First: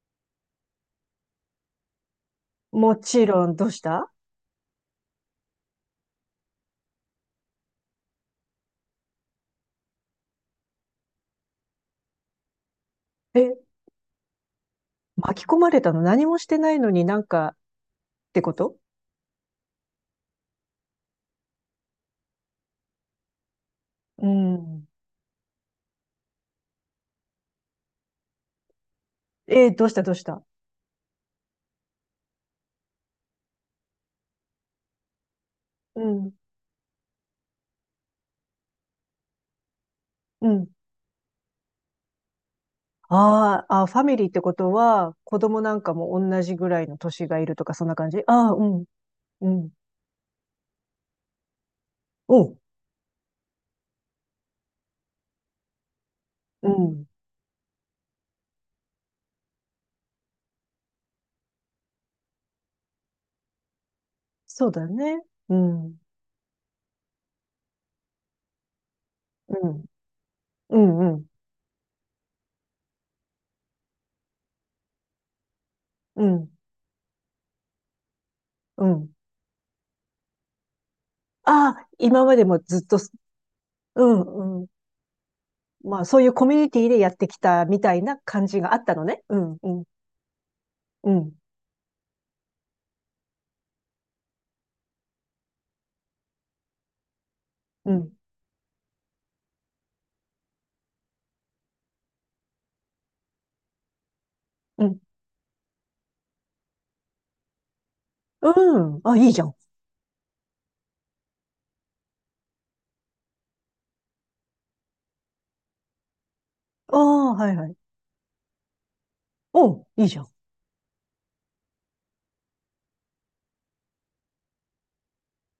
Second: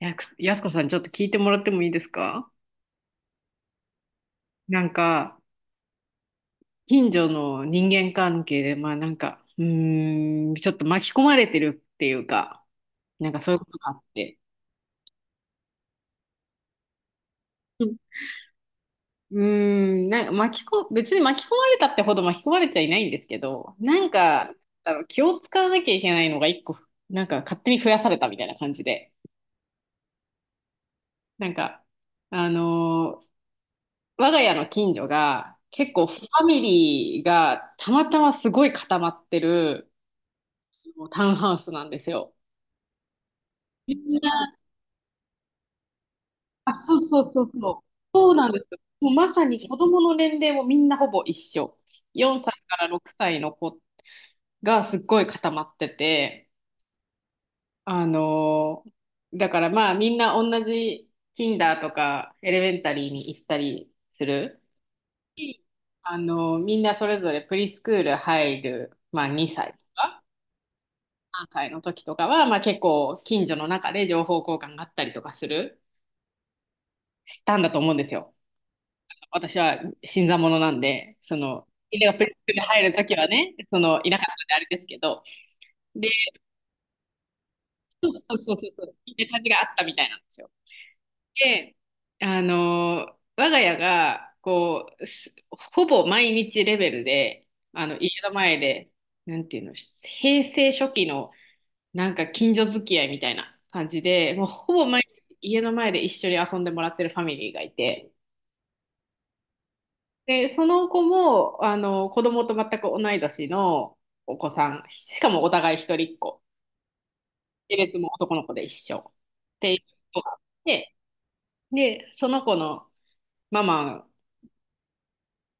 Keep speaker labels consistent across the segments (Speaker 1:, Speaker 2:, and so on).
Speaker 1: やくやすこさん、ちょっと聞いてもらってもいいですか？
Speaker 2: もちろん、どうした。
Speaker 1: なんか、近所の人間関係で、まあなんか、ちょっと巻き込まれてるっていうか、なんかそういうこ
Speaker 2: え、
Speaker 1: とがあって。
Speaker 2: 巻き込まれたの？何もしてないのになんかっ
Speaker 1: うん。
Speaker 2: てこと？
Speaker 1: うなんか巻きこ、別に巻き込まれたってほど巻き込まれちゃいないんですけど、なん
Speaker 2: う
Speaker 1: か、
Speaker 2: ん。
Speaker 1: 気を使わなきゃいけないのが一個、なんか勝手に増やされたみたいな感じで、
Speaker 2: えー、どうしたどうした。
Speaker 1: なんか、あのー我が家の近所が結
Speaker 2: う
Speaker 1: 構フ
Speaker 2: ん、
Speaker 1: ァミリーがたまたますごい固まってる、
Speaker 2: うん。
Speaker 1: もうタウンハウスなんですよ。
Speaker 2: あーあ、フ
Speaker 1: み
Speaker 2: ァミ
Speaker 1: ん
Speaker 2: リーってこ
Speaker 1: な、
Speaker 2: とは、子供なんかも同じぐ
Speaker 1: あ、
Speaker 2: らい
Speaker 1: そ
Speaker 2: の
Speaker 1: うそう
Speaker 2: 年が
Speaker 1: そ
Speaker 2: い
Speaker 1: う
Speaker 2: ると
Speaker 1: そ
Speaker 2: か、
Speaker 1: う。
Speaker 2: そんな感じ？
Speaker 1: そうな
Speaker 2: あ
Speaker 1: ん
Speaker 2: あー、
Speaker 1: で
Speaker 2: う
Speaker 1: すよ。
Speaker 2: ん、
Speaker 1: もうまさ
Speaker 2: う
Speaker 1: に
Speaker 2: ん、
Speaker 1: 子供の年齢もみんなほぼ一緒。4
Speaker 2: おう、
Speaker 1: 歳から6歳の子がすっごい固まってて、
Speaker 2: うん。
Speaker 1: あのーだからまあみんな同じ Kinder とかエレメンタリーに行ったりする。
Speaker 2: そうだね。うん、
Speaker 1: みんなそれぞれプリスクール入る、まあ2
Speaker 2: う
Speaker 1: 歳と
Speaker 2: ん、
Speaker 1: か
Speaker 2: うん、うん、
Speaker 1: 3歳の時とかは、まあ結構近所の中で情報交換があったりとか
Speaker 2: うん、
Speaker 1: したんだと思うんですよ。
Speaker 2: うん。
Speaker 1: 私は新参者なんで、その、
Speaker 2: ああ、
Speaker 1: みんながプ
Speaker 2: 今
Speaker 1: レ
Speaker 2: ま
Speaker 1: ス
Speaker 2: で
Speaker 1: ク
Speaker 2: も
Speaker 1: で
Speaker 2: ずっ
Speaker 1: 入る
Speaker 2: と、
Speaker 1: ときはね、その、
Speaker 2: う
Speaker 1: いなかったんであ
Speaker 2: ん、う
Speaker 1: れ
Speaker 2: ん。
Speaker 1: ですけど、
Speaker 2: まあ、
Speaker 1: で、
Speaker 2: そういうコミュニティでやってきたみたい
Speaker 1: そう
Speaker 2: な
Speaker 1: そう
Speaker 2: 感
Speaker 1: そう
Speaker 2: じがあ
Speaker 1: そ
Speaker 2: った
Speaker 1: う、
Speaker 2: の
Speaker 1: みん
Speaker 2: ね。
Speaker 1: な
Speaker 2: う
Speaker 1: 感じ
Speaker 2: ん、
Speaker 1: があ
Speaker 2: う
Speaker 1: った
Speaker 2: ん、
Speaker 1: みたいなんですよ。
Speaker 2: うん、
Speaker 1: で、我が家が、こう、すほぼ毎日レベルで、
Speaker 2: う
Speaker 1: 家
Speaker 2: ん。
Speaker 1: の前で、なんていうの、平成初期の、なんか近所付き合いみたいな感じで、もうほ
Speaker 2: う
Speaker 1: ぼ
Speaker 2: ん
Speaker 1: 毎日家の前で一緒に遊んでもらってるファミリーがいて、
Speaker 2: うん。あ、いいじゃん。
Speaker 1: で、その子も、子供と全く同い年のお子さん、しかもお互い一人っ子。
Speaker 2: ああ、はいは
Speaker 1: 性
Speaker 2: い。
Speaker 1: 別も男の子で一緒。っ
Speaker 2: う
Speaker 1: ていう
Speaker 2: ん、いいじ
Speaker 1: 子
Speaker 2: ゃん。
Speaker 1: があって、で、その子のママ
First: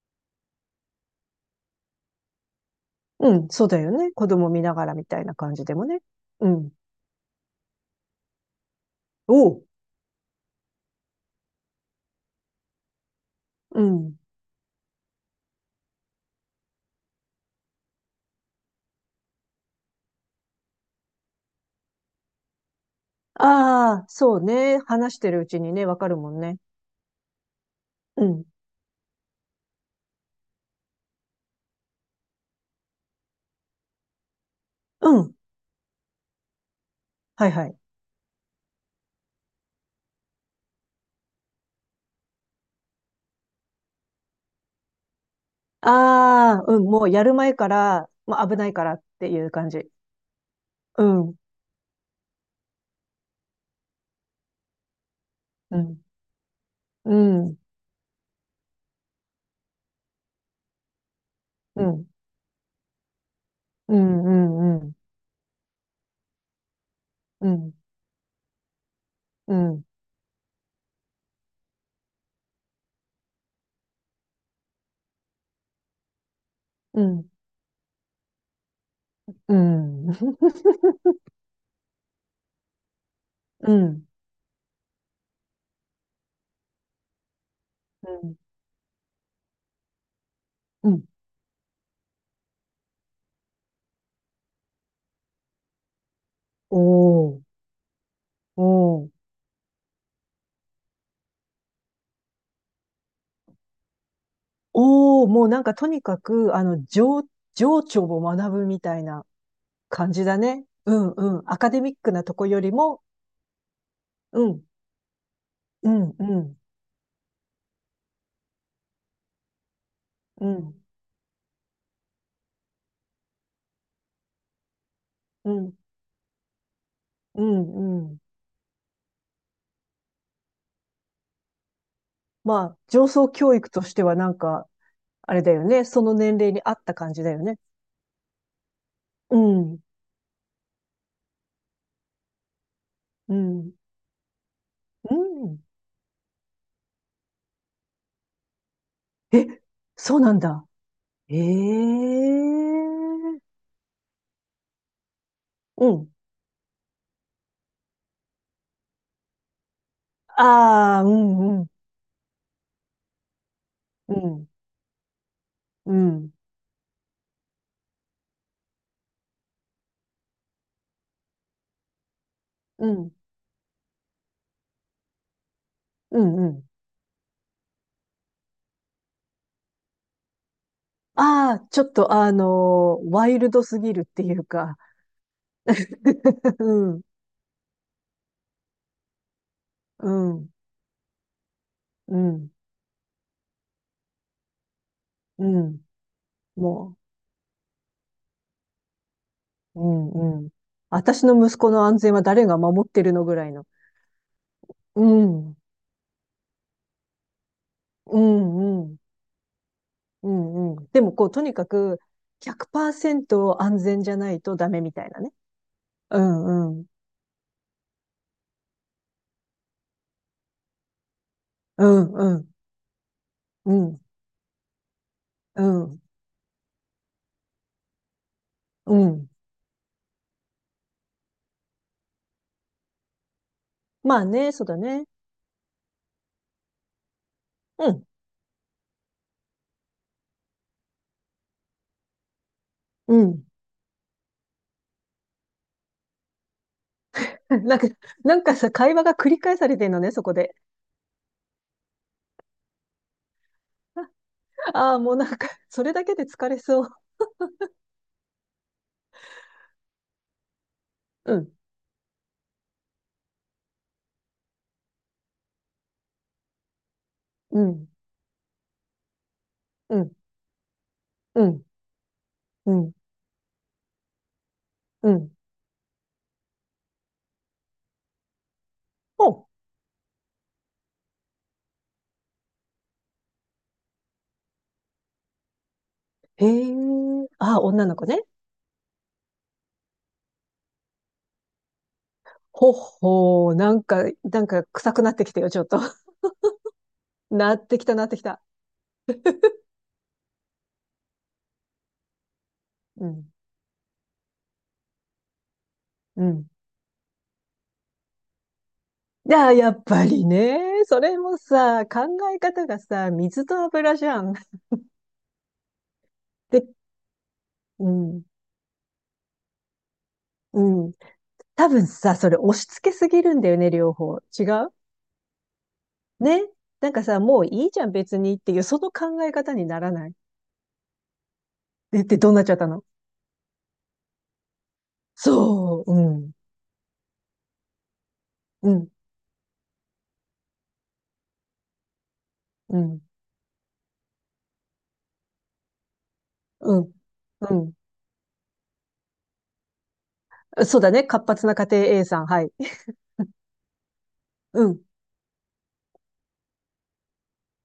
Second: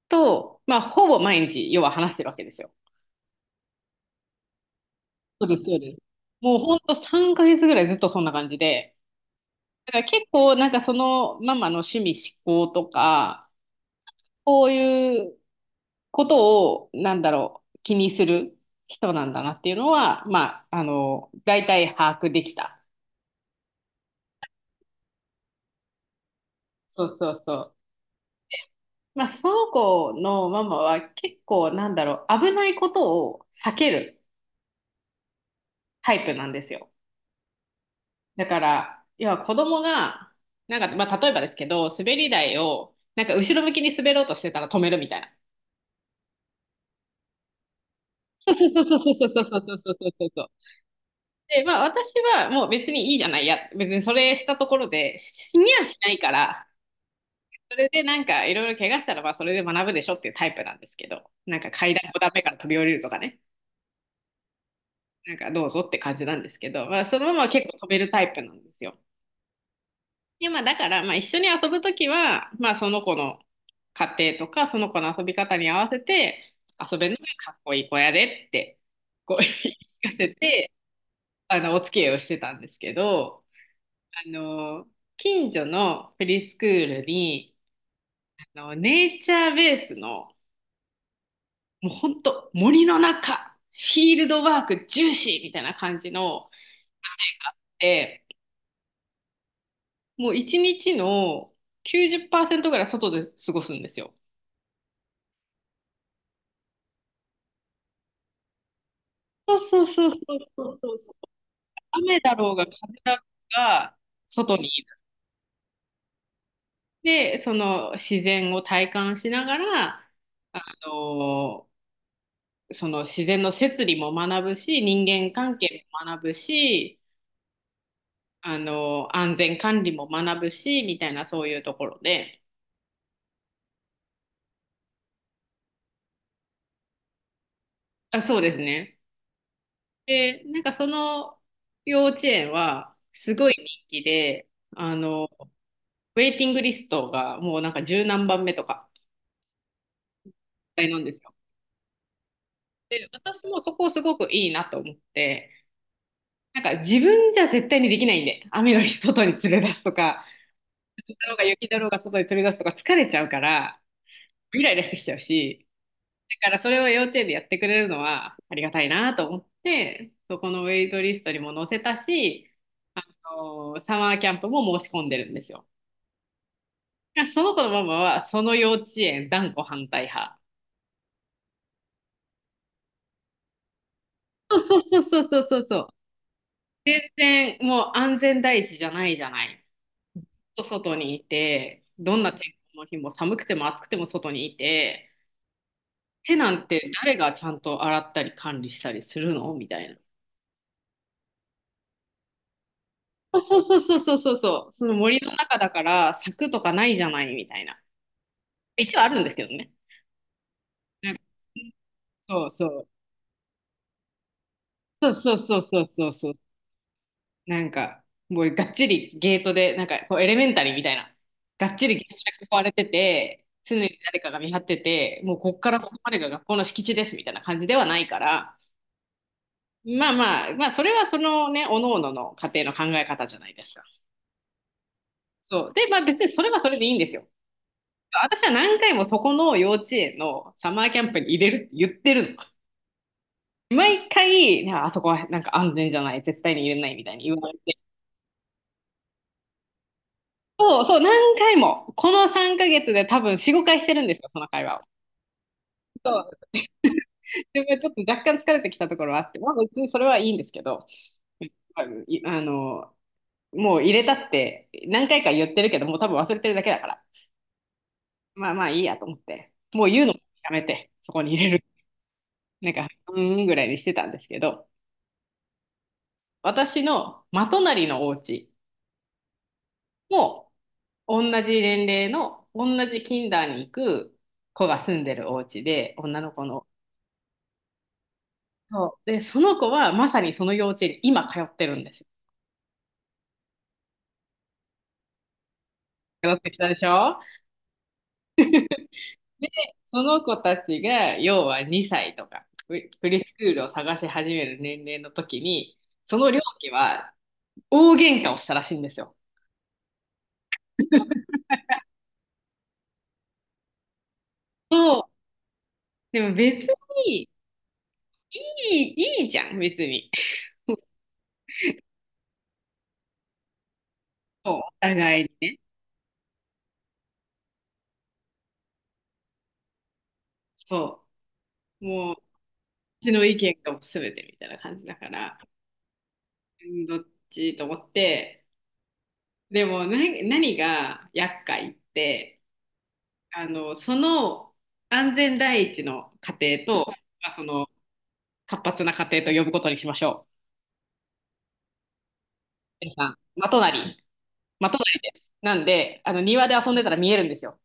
Speaker 1: と、まあ、ほぼ毎日、要は話してるわけですよ。
Speaker 2: うん、そうだよね。子供見ながらみたいな
Speaker 1: そう
Speaker 2: 感
Speaker 1: です、
Speaker 2: じで
Speaker 1: そう
Speaker 2: も
Speaker 1: です。
Speaker 2: ね。う
Speaker 1: もう
Speaker 2: ん。
Speaker 1: ほんと3ヶ月ぐらいずっとそんな感じで、
Speaker 2: おう。
Speaker 1: だから結構なんかそのママの趣味嗜好とか、
Speaker 2: うん。
Speaker 1: こういうことを、なんだろう、気にする人なんだなっていうのは、まあ、大体把握できた。
Speaker 2: ああ、そうね。話してるうちにね、わかるもんね。
Speaker 1: そうそうそう。
Speaker 2: うん。
Speaker 1: まあ、その子のママは結構、なんだろう、危ないことを避ける
Speaker 2: うん。
Speaker 1: タイプなんですよ。
Speaker 2: はいはい。
Speaker 1: だから、要は子供が、なんか、まあ、例えばですけど、滑り台を、なんか後ろ向きに滑ろうとしてたら止めるみたいな。
Speaker 2: ああ、うん。もうやる前から、まあ、
Speaker 1: そ
Speaker 2: 危
Speaker 1: うそ
Speaker 2: ないか
Speaker 1: う
Speaker 2: らっ
Speaker 1: そうそ
Speaker 2: て
Speaker 1: うそ
Speaker 2: い
Speaker 1: う
Speaker 2: う
Speaker 1: そう
Speaker 2: 感
Speaker 1: そう
Speaker 2: じ。
Speaker 1: そうそうそうそう。
Speaker 2: うん。
Speaker 1: で、まあ私はもう別にいいじゃないや、別にそれしたところで死に
Speaker 2: う
Speaker 1: はし
Speaker 2: ん。
Speaker 1: ないから、
Speaker 2: うん。
Speaker 1: それでなんかいろいろ怪我したらまあそれで学ぶでしょっていうタイプなんですけど、なんか
Speaker 2: う
Speaker 1: 階
Speaker 2: ん。
Speaker 1: 段5段目から飛び降りるとかね、
Speaker 2: うん。うん。うん。
Speaker 1: なんかどうぞって感じなんですけど、まあ、そのまま
Speaker 2: う
Speaker 1: 結
Speaker 2: ん。
Speaker 1: 構飛べるタイプなんですよ。
Speaker 2: うん。
Speaker 1: でまあ、だからまあ一緒に遊ぶときは、まあ、その子の家庭とかその子の遊び方に合わせて遊
Speaker 2: う
Speaker 1: べるのが
Speaker 2: ん。
Speaker 1: かっこいい子やでってこう
Speaker 2: う
Speaker 1: 言い聞
Speaker 2: ん。
Speaker 1: かせてお付き合いをしてたんですけど、
Speaker 2: う
Speaker 1: あの近所のフリースクールに
Speaker 2: ん。
Speaker 1: ネイチャーベースの
Speaker 2: うん。
Speaker 1: もう本当森の中、フィールドワーク重視みたいな感じの、
Speaker 2: おお。
Speaker 1: で、
Speaker 2: おお。
Speaker 1: もう一日の90%ぐらい外で過ごすんですよ。
Speaker 2: おお、もうなんかとにかく、情緒を学ぶみたいな
Speaker 1: そうそうそう
Speaker 2: 感
Speaker 1: そ
Speaker 2: じだ
Speaker 1: う
Speaker 2: ね。
Speaker 1: そうそ
Speaker 2: う
Speaker 1: う
Speaker 2: ん
Speaker 1: そう。
Speaker 2: うん。アカデミック
Speaker 1: 雨
Speaker 2: なと
Speaker 1: だ
Speaker 2: こ
Speaker 1: ろう
Speaker 2: よ
Speaker 1: が
Speaker 2: り
Speaker 1: 風
Speaker 2: も、
Speaker 1: だろうが
Speaker 2: う
Speaker 1: 外
Speaker 2: ん、
Speaker 1: にいる。
Speaker 2: うん、うん、
Speaker 1: で、その自然を体感しながら、
Speaker 2: う
Speaker 1: あ
Speaker 2: ん、
Speaker 1: のその自然の摂理も学ぶし、人間
Speaker 2: う
Speaker 1: 関
Speaker 2: ん、
Speaker 1: 係も学ぶし、
Speaker 2: うん、うん。
Speaker 1: 安全管理も学ぶし、みたいなそういうところで、
Speaker 2: まあ、情操教育としてはなんか、あれだよね。その年齢に合った感じだよね。
Speaker 1: あ、そうですね。
Speaker 2: うん、
Speaker 1: で、なんかその幼稚園はす
Speaker 2: う
Speaker 1: ごい
Speaker 2: ん、
Speaker 1: 人気で、あ
Speaker 2: う
Speaker 1: の、
Speaker 2: ん。
Speaker 1: ウェイティングリストがもうなんか十何番目とか
Speaker 2: え、そうなんだ。
Speaker 1: なんですよ。
Speaker 2: ええ、
Speaker 1: で、私もそこすごくいいなと思って、
Speaker 2: うん。
Speaker 1: なんか自分じゃ絶対にできないんで、雨の日外に連れ出すとか、
Speaker 2: ああ、う
Speaker 1: 雪だろうが
Speaker 2: ん、うん、
Speaker 1: 雪だろうが外に連れ出すとか疲れちゃうから、
Speaker 2: うん、
Speaker 1: イライラしてきちゃうし、
Speaker 2: うん、
Speaker 1: だからそれを幼稚園でやってくれるのはありがたいなと思って、そこのウェイトリストにも載せたし、
Speaker 2: うん、
Speaker 1: サマーキャンプも申し込んでるんですよ。
Speaker 2: うん、うん。
Speaker 1: その子のママはその幼稚園断固反対派。
Speaker 2: ああ、ちょっとワイルドすぎるっていう
Speaker 1: そう
Speaker 2: か。
Speaker 1: そうそうそうそうそう。
Speaker 2: う
Speaker 1: 全
Speaker 2: ん、
Speaker 1: 然もう安全第一じゃないじゃない。
Speaker 2: うん、
Speaker 1: 外にいて、ど
Speaker 2: う
Speaker 1: んな
Speaker 2: ん、
Speaker 1: 天候の日も寒くても暑くても外にいて、
Speaker 2: うん。
Speaker 1: 手なんて
Speaker 2: も
Speaker 1: 誰がちゃんと洗ったり管理したりするのみた
Speaker 2: う、う
Speaker 1: いな。
Speaker 2: ん、うん。私の息子の安全は誰が守ってるのぐらい
Speaker 1: そう
Speaker 2: の。
Speaker 1: そうそうそうそうそう、その
Speaker 2: う
Speaker 1: 森の
Speaker 2: ん、
Speaker 1: 中だから柵とかないじゃないみたいな。
Speaker 2: うん、うん、
Speaker 1: 一応あるんですけどね。
Speaker 2: うん、うん。で
Speaker 1: な
Speaker 2: も
Speaker 1: んか
Speaker 2: こう、とにかく
Speaker 1: そうそう。
Speaker 2: 100%安全じゃないとダメみた
Speaker 1: そ
Speaker 2: い
Speaker 1: う
Speaker 2: な
Speaker 1: そ
Speaker 2: ね。
Speaker 1: うそうそうそう
Speaker 2: う
Speaker 1: そう。
Speaker 2: ん、うん、
Speaker 1: なんか、もうがっちりゲートで、なんかこうエレメンタリーみたいな。がっ
Speaker 2: う
Speaker 1: ちりゲー
Speaker 2: ん、
Speaker 1: ト
Speaker 2: う
Speaker 1: で囲
Speaker 2: ん、
Speaker 1: われてて、
Speaker 2: う
Speaker 1: 常に
Speaker 2: ん、
Speaker 1: 誰かが見張ってて、もうこっ
Speaker 2: う
Speaker 1: からここ
Speaker 2: ん、
Speaker 1: までが学校の敷地ですみたいな感じではないから、
Speaker 2: うん。
Speaker 1: まあまあ、まあそれはそのね、おのおのの家庭の考え方じゃないですか。
Speaker 2: まあね、そうだね。
Speaker 1: そう。で、まあ別にそれはそれでいいんですよ。
Speaker 2: うん、
Speaker 1: 私は何回もそこの幼稚園のサマーキャンプに入れるって言ってるの。
Speaker 2: うん。
Speaker 1: 毎回、あそこはなんか安全じゃない、絶対に入れないみたいに言われ て、
Speaker 2: なんか、なんかさ、会話が繰り返されてんのね、そこで。
Speaker 1: そうそう、何回も、この3ヶ月で多分4、5回してるんですよ、その会 話を。
Speaker 2: ああ、もうなんか、それだ
Speaker 1: そ
Speaker 2: けで疲
Speaker 1: う。
Speaker 2: れそう。
Speaker 1: でもちょっと若干疲れてきたところはあって、まあ別にそれはいいんですけど、
Speaker 2: うん、
Speaker 1: いあの、もう入れたって何回か言ってるけど、もう多分忘れてるだけだから、
Speaker 2: うん、
Speaker 1: まあまあいいやと思って、もう
Speaker 2: う
Speaker 1: 言うの
Speaker 2: ん、
Speaker 1: もやめて、そこに
Speaker 2: う
Speaker 1: 入れる。
Speaker 2: ん、
Speaker 1: な
Speaker 2: う
Speaker 1: んか、
Speaker 2: ん、
Speaker 1: うーんぐらいにしてたんですけど、
Speaker 2: うん。
Speaker 1: 私のまとなりのお家
Speaker 2: ほ
Speaker 1: も同じ年齢の同じキンダーに行く子が住んでるお家で女の子
Speaker 2: う、へ
Speaker 1: の。
Speaker 2: え。ああ、女の子ね。
Speaker 1: そうでその子はまさにその幼稚園に今通ってるんですよ。
Speaker 2: ほほう、なんか、なんか臭くなってきたよ、ちょっと。
Speaker 1: 通ってきたでしょ？
Speaker 2: なってきた、なってきた。
Speaker 1: で、その子たちが要は2歳とか
Speaker 2: う。う
Speaker 1: プリス
Speaker 2: ん、
Speaker 1: クールを探し始める年齢の時にそ
Speaker 2: う
Speaker 1: の両
Speaker 2: ん。
Speaker 1: 家は大喧嘩をしたらしいんですよ。
Speaker 2: いや、やっぱりね。それもさ、考え方がさ、水と油じゃん。
Speaker 1: そう。でも別
Speaker 2: で、
Speaker 1: に
Speaker 2: うん、
Speaker 1: いいじゃん別に。
Speaker 2: うん。多分さ、それ押し付けすぎるんだよね、両方。違
Speaker 1: そうお
Speaker 2: う
Speaker 1: 互いにね。
Speaker 2: ね。なんかさ、もういいじゃん、別にっていう、その考え方にならない。
Speaker 1: そう。
Speaker 2: で、
Speaker 1: もう
Speaker 2: で、どうなっちゃったの？
Speaker 1: ちの意見がもう全てみたいな感じだから、
Speaker 2: そう、うん、
Speaker 1: うん。どっちと思って、
Speaker 2: うん、
Speaker 1: でも何が厄介って、
Speaker 2: うん、
Speaker 1: その安全第一の家
Speaker 2: う
Speaker 1: 庭
Speaker 2: ん、
Speaker 1: と、まあ、その
Speaker 2: う
Speaker 1: 活発な家庭と呼ぶことにしましょ
Speaker 2: ん。そうだね。活発な家庭 A さん、はい。
Speaker 1: う。皆さん、
Speaker 2: う
Speaker 1: まと
Speaker 2: ん。
Speaker 1: なりです。なんで、あの庭で遊んでたら見えるんですよ。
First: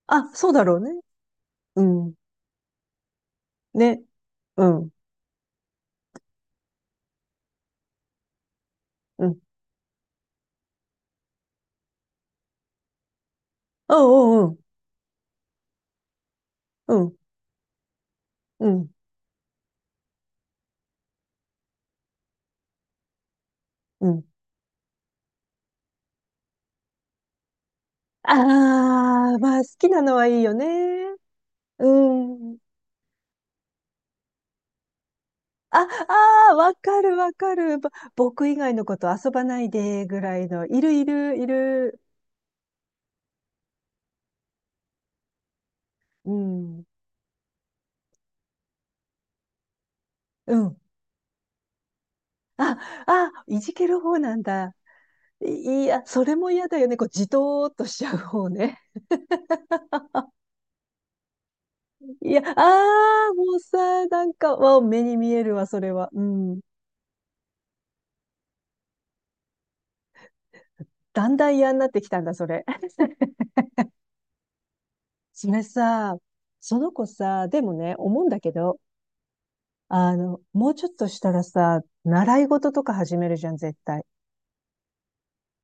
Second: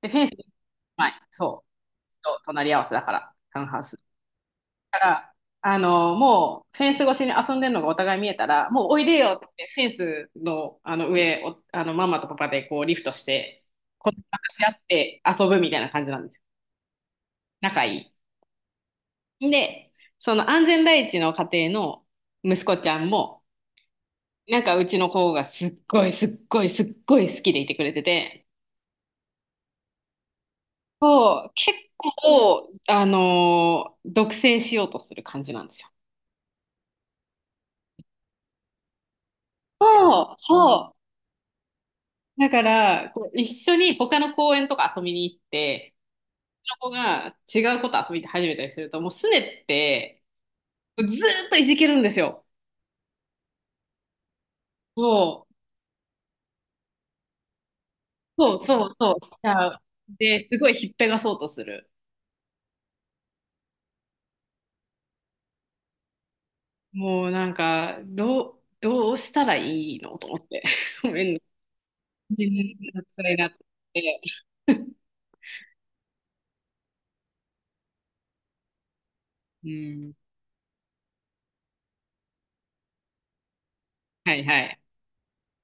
Speaker 1: で、フェン
Speaker 2: あ、
Speaker 1: ス、
Speaker 2: そうだろうね。
Speaker 1: はい、そ
Speaker 2: うん。
Speaker 1: う、と隣り合わせだから、タウンハウス。
Speaker 2: ね。うん、
Speaker 1: から、もうフェンス越しに遊んでるのがお互い見えたら、もうおいで
Speaker 2: う
Speaker 1: よ
Speaker 2: ん。
Speaker 1: ってフェンスの、上を、あのママとパパでこうリフトして、
Speaker 2: う
Speaker 1: こう
Speaker 2: ん、う
Speaker 1: 話
Speaker 2: ん、
Speaker 1: し合って遊ぶみたいな感じなんですよ。
Speaker 2: うん、
Speaker 1: 仲い
Speaker 2: うん、
Speaker 1: い。で、その安全第一の家庭の息子ちゃんも、
Speaker 2: うん。
Speaker 1: なんかうちの子がすっごいすっごいすっごい好きでいてくれて
Speaker 2: あ
Speaker 1: て、
Speaker 2: あ、まあ、好きなのはいいよね。
Speaker 1: そう、結
Speaker 2: うん。
Speaker 1: 構、独占しようとする感じなんで
Speaker 2: あ、
Speaker 1: すよ。
Speaker 2: ああ、わかるわかる。僕以外のこと遊ばないで、ぐ
Speaker 1: そう、
Speaker 2: らいの。い
Speaker 1: そ
Speaker 2: る
Speaker 1: う。
Speaker 2: いるいる。
Speaker 1: だから、こう一緒に他の公園とか遊びに行って、
Speaker 2: うん。
Speaker 1: その子が違うこと遊び始めたりすると、もうすねって、
Speaker 2: うん。
Speaker 1: ずーっといじけるんですよ。
Speaker 2: あ、あ、いじける方なんだ。
Speaker 1: そう、
Speaker 2: いや、それも嫌だよね。こう、じとーっとしちゃう方
Speaker 1: そう
Speaker 2: ね。
Speaker 1: そうそう、しちゃう。で、すごいひっぺがそうとする。
Speaker 2: いや、あー、もうさ、なんか、わ、目に見えるわ、それは。うん。
Speaker 1: もうなんか、どうしたらいいのと思って。ごめ
Speaker 2: だ
Speaker 1: ん
Speaker 2: ん
Speaker 1: ね
Speaker 2: だん嫌になってきたんだ、それ。
Speaker 1: ごさいなと思って。
Speaker 2: それさ、その子さ、でもね、思うんだけど、
Speaker 1: うん、
Speaker 2: あの、もうちょっとしたらさ、習い事とか始めるじゃん、絶対。
Speaker 1: はいはい。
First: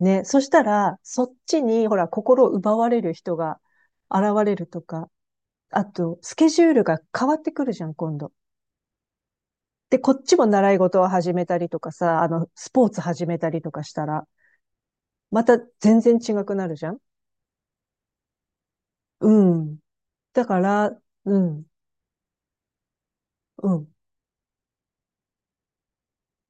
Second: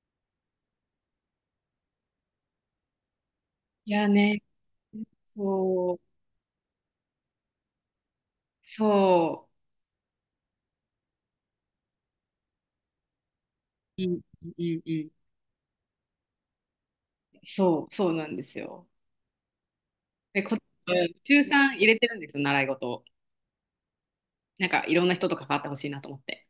Speaker 2: ね、そしたら、そっちに、ほら、心を奪われる人が
Speaker 1: いや
Speaker 2: 現
Speaker 1: ね、
Speaker 2: れるとか、あ
Speaker 1: そう、
Speaker 2: と、スケジュールが変わってくるじゃん、今度。
Speaker 1: そ
Speaker 2: で、こっちも習い事を始めたりとかさ、あの、スポーツ始めたりとかし
Speaker 1: う、う
Speaker 2: た
Speaker 1: ん、
Speaker 2: ら、
Speaker 1: うん、うん、
Speaker 2: また全然違くなるじゃん。
Speaker 1: そう、そうなんですよ。
Speaker 2: うん。
Speaker 1: で、
Speaker 2: だ
Speaker 1: 中
Speaker 2: から、
Speaker 1: さん
Speaker 2: う
Speaker 1: 週
Speaker 2: ん、
Speaker 1: 3入れてるんですよ、習い事を。
Speaker 2: うん。
Speaker 1: なんかいろんな人と関わってほしいなと思って。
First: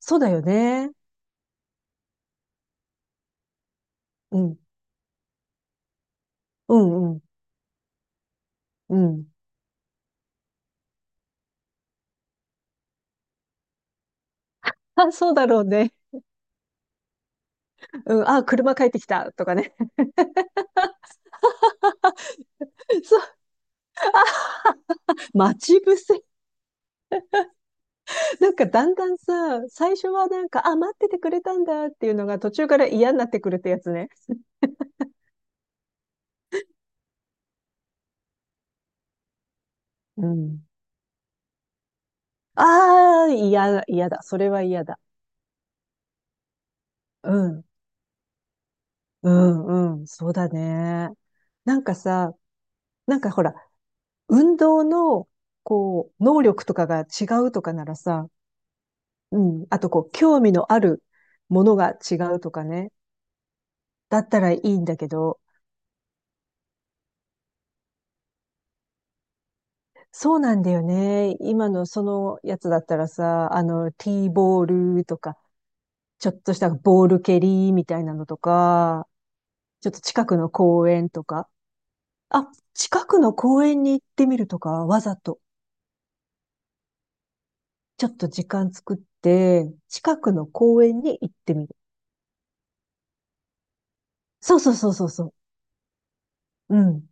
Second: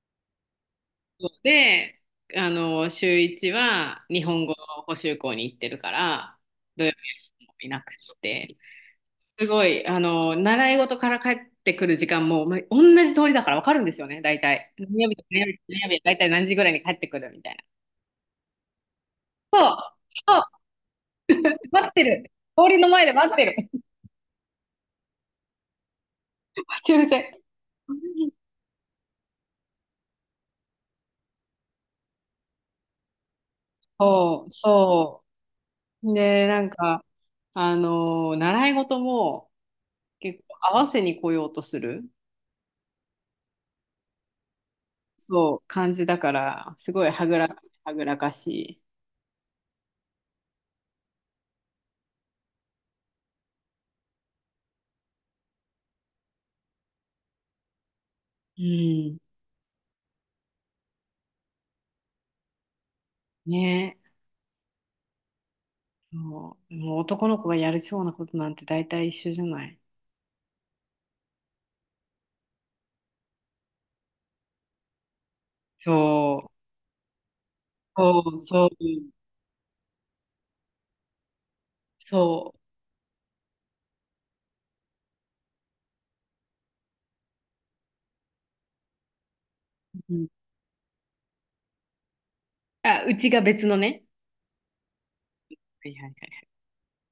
Speaker 2: そうだよね。
Speaker 1: そうで、週1は日
Speaker 2: う
Speaker 1: 本語
Speaker 2: ん、
Speaker 1: 補習校に行ってるから、
Speaker 2: う
Speaker 1: 土曜
Speaker 2: ん、うん、
Speaker 1: 日もいなくって、
Speaker 2: うん。
Speaker 1: すごい、習い事から帰ってくる時間も、まあ、同じ通りだから分かるんですよね、大体。何曜
Speaker 2: あ、
Speaker 1: 日と
Speaker 2: そう
Speaker 1: 何
Speaker 2: だ
Speaker 1: 曜日
Speaker 2: ろ
Speaker 1: と
Speaker 2: う
Speaker 1: 何
Speaker 2: ね。
Speaker 1: 曜日、大体何時ぐらいに帰ってくるみたいな。
Speaker 2: うん、あ、車帰ってきたとか
Speaker 1: そ
Speaker 2: ね。
Speaker 1: う、そう、待ってる。通りの前 で
Speaker 2: そ
Speaker 1: 待
Speaker 2: う、
Speaker 1: ってる。
Speaker 2: 待ち伏せ。
Speaker 1: 待ち合せ。
Speaker 2: なんかだんだんさ、最初はなんか、あ、待っててくれたんだっていうのが途中から嫌になってくるってやつね。
Speaker 1: そう、そう。で、なんか、習い事も
Speaker 2: う
Speaker 1: 結構
Speaker 2: ん。
Speaker 1: 合わせに来ようとする、
Speaker 2: ああ、嫌だ、嫌だ。それは嫌だ。
Speaker 1: そう、感じだから、すごいは
Speaker 2: う
Speaker 1: ぐらか
Speaker 2: ん。
Speaker 1: し、はぐらかし
Speaker 2: うんうん、そうだね。なんかさ、なんかほら、運動の、こう、能力とかが違うとかならさ、
Speaker 1: い。う
Speaker 2: うん、あとこう、興味のあるものが違うとかね、
Speaker 1: ん。ね。
Speaker 2: だったらいいんだけど、
Speaker 1: そう、もう男の子がやりそうなことなんて大体一緒じゃない。
Speaker 2: そうなんだよね。今のそのやつだったらさ、あの、ティーボールとか、ちょっ
Speaker 1: そう、
Speaker 2: としたボール蹴りみたいな
Speaker 1: そ
Speaker 2: のと
Speaker 1: う、そう、
Speaker 2: か、ちょっと近くの公園とか、
Speaker 1: そ
Speaker 2: あ、近くの公園に行ってみるとか、わざと。ちょっと時間作って、
Speaker 1: う。う
Speaker 2: 近
Speaker 1: ん、
Speaker 2: くの公園に行ってみる。
Speaker 1: あ、うちが別のね。
Speaker 2: そうそうそうそうそう。
Speaker 1: はいはいはい。
Speaker 2: うん。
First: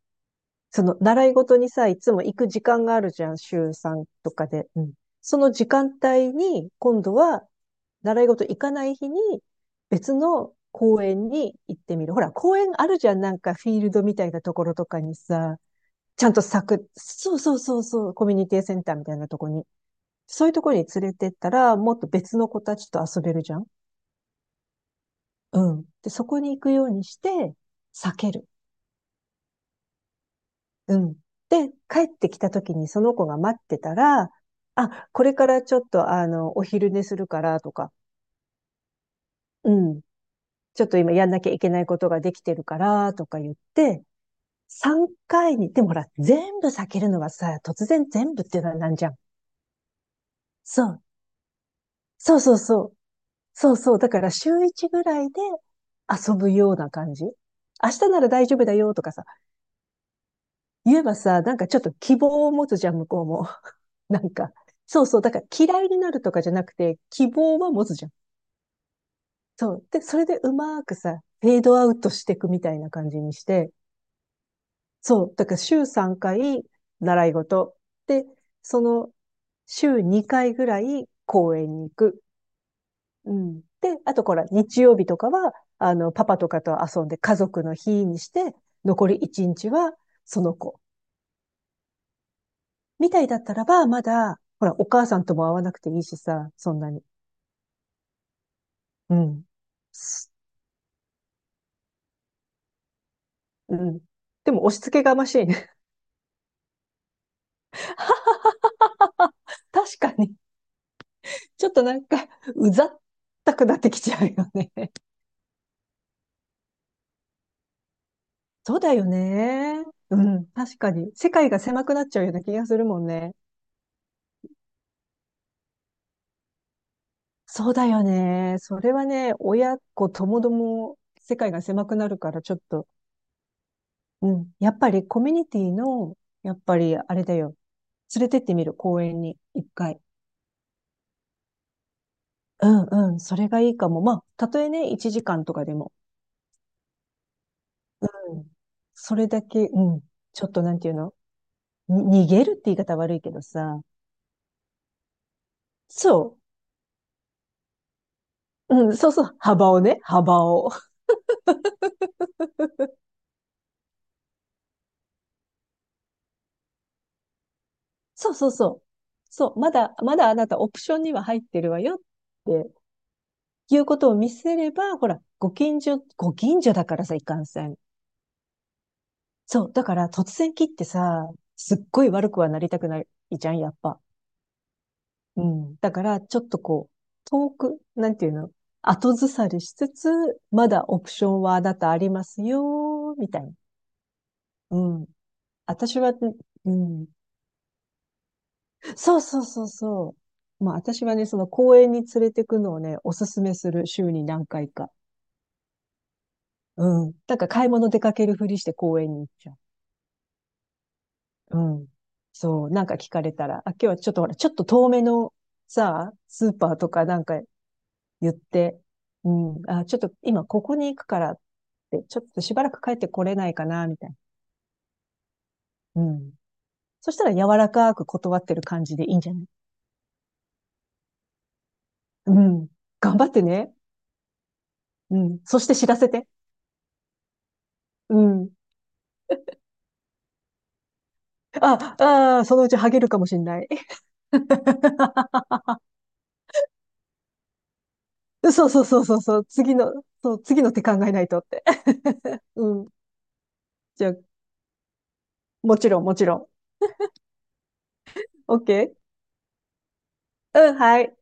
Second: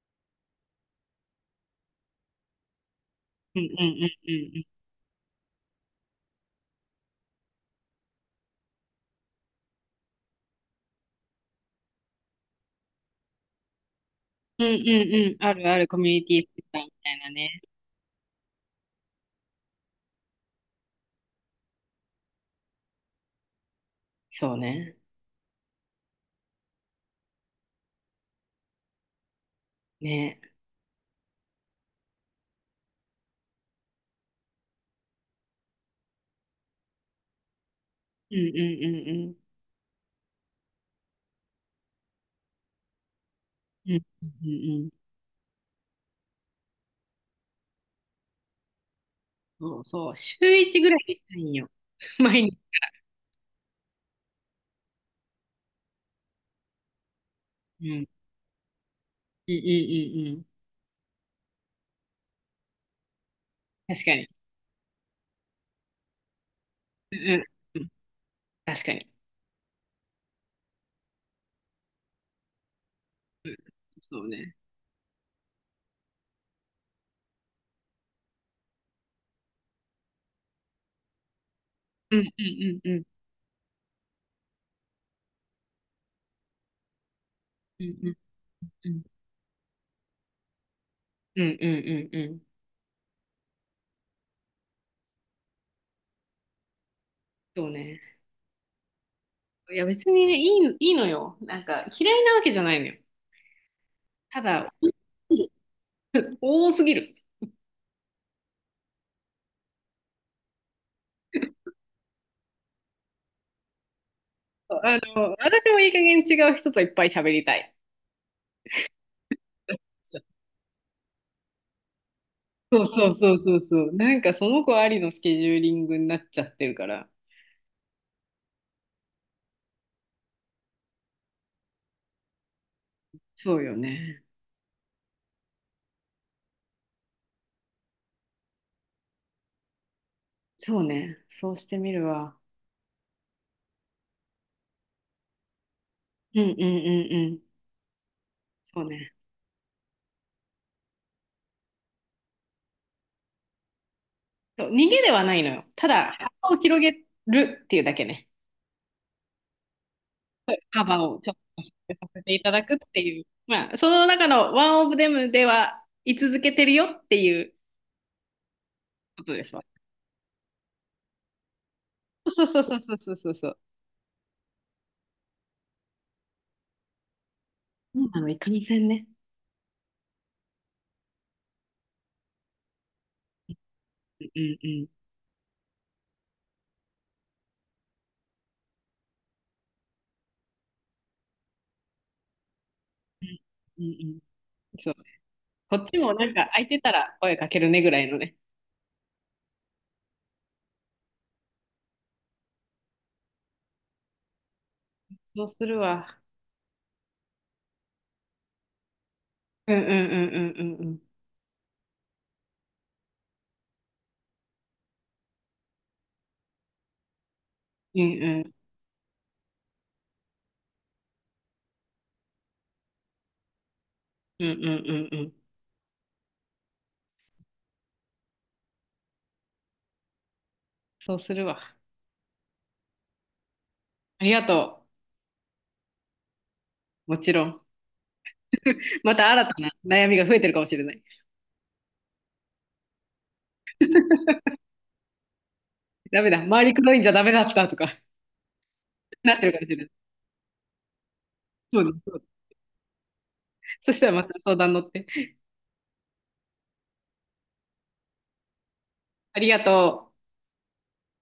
Speaker 2: その、習い事にさ、いつも行く時間があるじゃん、
Speaker 1: うん
Speaker 2: 週
Speaker 1: う
Speaker 2: さん
Speaker 1: ん
Speaker 2: と
Speaker 1: う
Speaker 2: か
Speaker 1: んうん。
Speaker 2: で。うん。その時間帯に、今度は、習い事行かない日に、別の公園に行ってみる。ほら、公園あるじゃん、なんかフィールドみたいなと
Speaker 1: う
Speaker 2: こ
Speaker 1: んう
Speaker 2: ろとか
Speaker 1: ん
Speaker 2: に
Speaker 1: うん。あ
Speaker 2: さ、
Speaker 1: るあるコミュニ
Speaker 2: ちゃん
Speaker 1: テ
Speaker 2: と
Speaker 1: ィセン
Speaker 2: 咲
Speaker 1: ターみ
Speaker 2: く。
Speaker 1: たいな
Speaker 2: そうそう
Speaker 1: ね。
Speaker 2: そうそう、コミュニティセンターみたいなとこに。そういうところに連れてったら、もっと別の子たちと遊べるじゃん。
Speaker 1: そうね。
Speaker 2: うん。で、そこに行くようにして、避ける。
Speaker 1: ね。
Speaker 2: うん。で、帰ってきた時にその子が待ってたら、あ、これからちょっとあの、お昼寝するからとか、
Speaker 1: うんうんうんうん。
Speaker 2: うん。ちょっと今やんなきゃいけないことができてるからとか言っ
Speaker 1: うん
Speaker 2: て、
Speaker 1: うんうんうん。
Speaker 2: 3回に、でもほら、全部避けるのはさ、突然全部っていうのはなんじゃん。
Speaker 1: そうそう、週1
Speaker 2: そ
Speaker 1: ぐらい
Speaker 2: う。
Speaker 1: で行きたいんよ。
Speaker 2: そう
Speaker 1: 毎
Speaker 2: そ
Speaker 1: 日。
Speaker 2: うそう。そうそう。だから週1ぐらいで遊ぶような感じ。明
Speaker 1: うん。うんう
Speaker 2: 日なら大丈夫だよとかさ、
Speaker 1: んうん
Speaker 2: 言えばさ、なんかちょっと希望を持つじゃん、向こうも。
Speaker 1: うん。確か
Speaker 2: な
Speaker 1: に。
Speaker 2: んか、そうそう、だから嫌いになるとかじゃなくて、
Speaker 1: うん
Speaker 2: 希
Speaker 1: うん
Speaker 2: 望は
Speaker 1: う
Speaker 2: 持
Speaker 1: ん。
Speaker 2: つじゃん。
Speaker 1: 確かに。
Speaker 2: そう。で、それでうまくさ、フェードアウトしていくみたいな感じにし
Speaker 1: うん、
Speaker 2: て、
Speaker 1: そうね。
Speaker 2: そう。だから週3回習い事。で、その週2回ぐらい公園に行
Speaker 1: うん
Speaker 2: く。
Speaker 1: うんうんうん。
Speaker 2: うん。で、あとこら、日曜日とかは、あの、パパとかと遊んで家族の
Speaker 1: うん
Speaker 2: 日
Speaker 1: うん
Speaker 2: にして、
Speaker 1: うん。
Speaker 2: 残り1日はその子。
Speaker 1: うんうんうんうん。
Speaker 2: みたいだったらば、まだ、ほら、お母さんとも会わなくていいしさ、そんなに。
Speaker 1: そうね。
Speaker 2: うん。
Speaker 1: いや別にいい、いいのよ。なんか嫌いなわけじゃないのよ。
Speaker 2: うん。
Speaker 1: た
Speaker 2: でも
Speaker 1: だ、
Speaker 2: 押し付けがましいね。
Speaker 1: 多すぎる。
Speaker 2: 確かに。ちょっとなんか、うざったくなってきちゃうよね。
Speaker 1: 私もいい加減違う人といっぱい喋りたい。
Speaker 2: そうだよ ね。う
Speaker 1: そ
Speaker 2: ん。確かに。世界が狭くなっちゃうような気が
Speaker 1: う
Speaker 2: するもん
Speaker 1: そうそ
Speaker 2: ね。
Speaker 1: うそうそう。なんかその子ありのスケジューリングになっちゃってるから。
Speaker 2: そうだよね。それはね、親子ともども世界が狭くなるからちょっと、
Speaker 1: そうよね。
Speaker 2: うん。やっぱりコミュニティの、やっぱりあれだよ。連れてってみる、公園に、一回。
Speaker 1: そうね。そうしてみるわ。
Speaker 2: うんうん。それがいいかも。まあ、たとえね、1時間とかでも。
Speaker 1: うんうんうんうん。
Speaker 2: うん。
Speaker 1: そうね。
Speaker 2: それだけ、うん。ちょっとなんていうの、に逃げるって言い方悪いけどさ。
Speaker 1: そう逃げではないのよ。ただ、
Speaker 2: そ
Speaker 1: 幅を広げるっていうだけね。
Speaker 2: う。うん、そうそう。幅をね、幅を。
Speaker 1: 幅をちょっと広げさせていただくっていう。まあ、その中のワンオブデムでは居続けてるよっていう
Speaker 2: そうそうそう。
Speaker 1: ことで
Speaker 2: そ
Speaker 1: す
Speaker 2: う。
Speaker 1: わ。
Speaker 2: まだ、まだあなたオプションには入ってるわよっ
Speaker 1: そうそう
Speaker 2: て
Speaker 1: そうそうそうそうそう。
Speaker 2: いうことを見せれば、ほら、ご近所、ご近所だからさ、いかんせん。
Speaker 1: そうなの、いかんせんね。
Speaker 2: そう。だから突然切ってさ、すっごい悪くはなりたくないじゃん、やっぱ。
Speaker 1: うんうんうん。
Speaker 2: うん。だから、ちょっとこう、遠く、なんていうの、後ずさりしつつ、まだオプションはあなたありますよ、
Speaker 1: う
Speaker 2: み
Speaker 1: ん
Speaker 2: たいな。
Speaker 1: うん
Speaker 2: う
Speaker 1: うん。そう。
Speaker 2: ん。
Speaker 1: こっ
Speaker 2: 私
Speaker 1: ち
Speaker 2: は、
Speaker 1: もなんか空い
Speaker 2: う
Speaker 1: てた
Speaker 2: ん、
Speaker 1: ら声かけるねぐらいのね。
Speaker 2: そうそうそうそう。まあ私はね、その公園に連れてくのをね、おすすめする、週に何回か。
Speaker 1: そうするわ。
Speaker 2: うん。なんか買い物出かけるふりして公園に行っちゃ
Speaker 1: うんうんうんうんうんうん。
Speaker 2: う。うん。そう。なんか聞かれたら、あ、今日はちょっとほら、ちょっと遠めのさ、スーパーとかなんか
Speaker 1: うん
Speaker 2: 言っ
Speaker 1: うん
Speaker 2: て、うん。あ、ちょっと今ここに行くからって、ちょっとしばらく帰ってこれないかな、みたい
Speaker 1: うんうんうんうん。
Speaker 2: な。うん。そしたら柔らかく断ってる感じでいいんじゃない？
Speaker 1: そうするわ。
Speaker 2: うん。頑張ってね。
Speaker 1: ありがと
Speaker 2: うん。そして知らせて。
Speaker 1: う。もちろん。
Speaker 2: うん。
Speaker 1: また新たな悩みが増えてるかもしれない。
Speaker 2: あ、ああ、そのうちハゲるかもしんない。
Speaker 1: ダメだ。周り黒いんじゃダメだったとか、
Speaker 2: そうそうそうそう
Speaker 1: な
Speaker 2: そ
Speaker 1: っ
Speaker 2: う、
Speaker 1: てるかもし
Speaker 2: 次
Speaker 1: れない。
Speaker 2: の、そう、次の手考えないとって。
Speaker 1: そうです。そうで す。
Speaker 2: うん。
Speaker 1: そし
Speaker 2: じ
Speaker 1: た
Speaker 2: ゃ
Speaker 1: ら
Speaker 2: あ、
Speaker 1: また相談乗って。
Speaker 2: もちろん、もちろん。OK？
Speaker 1: ありがとう。
Speaker 2: うん、はい。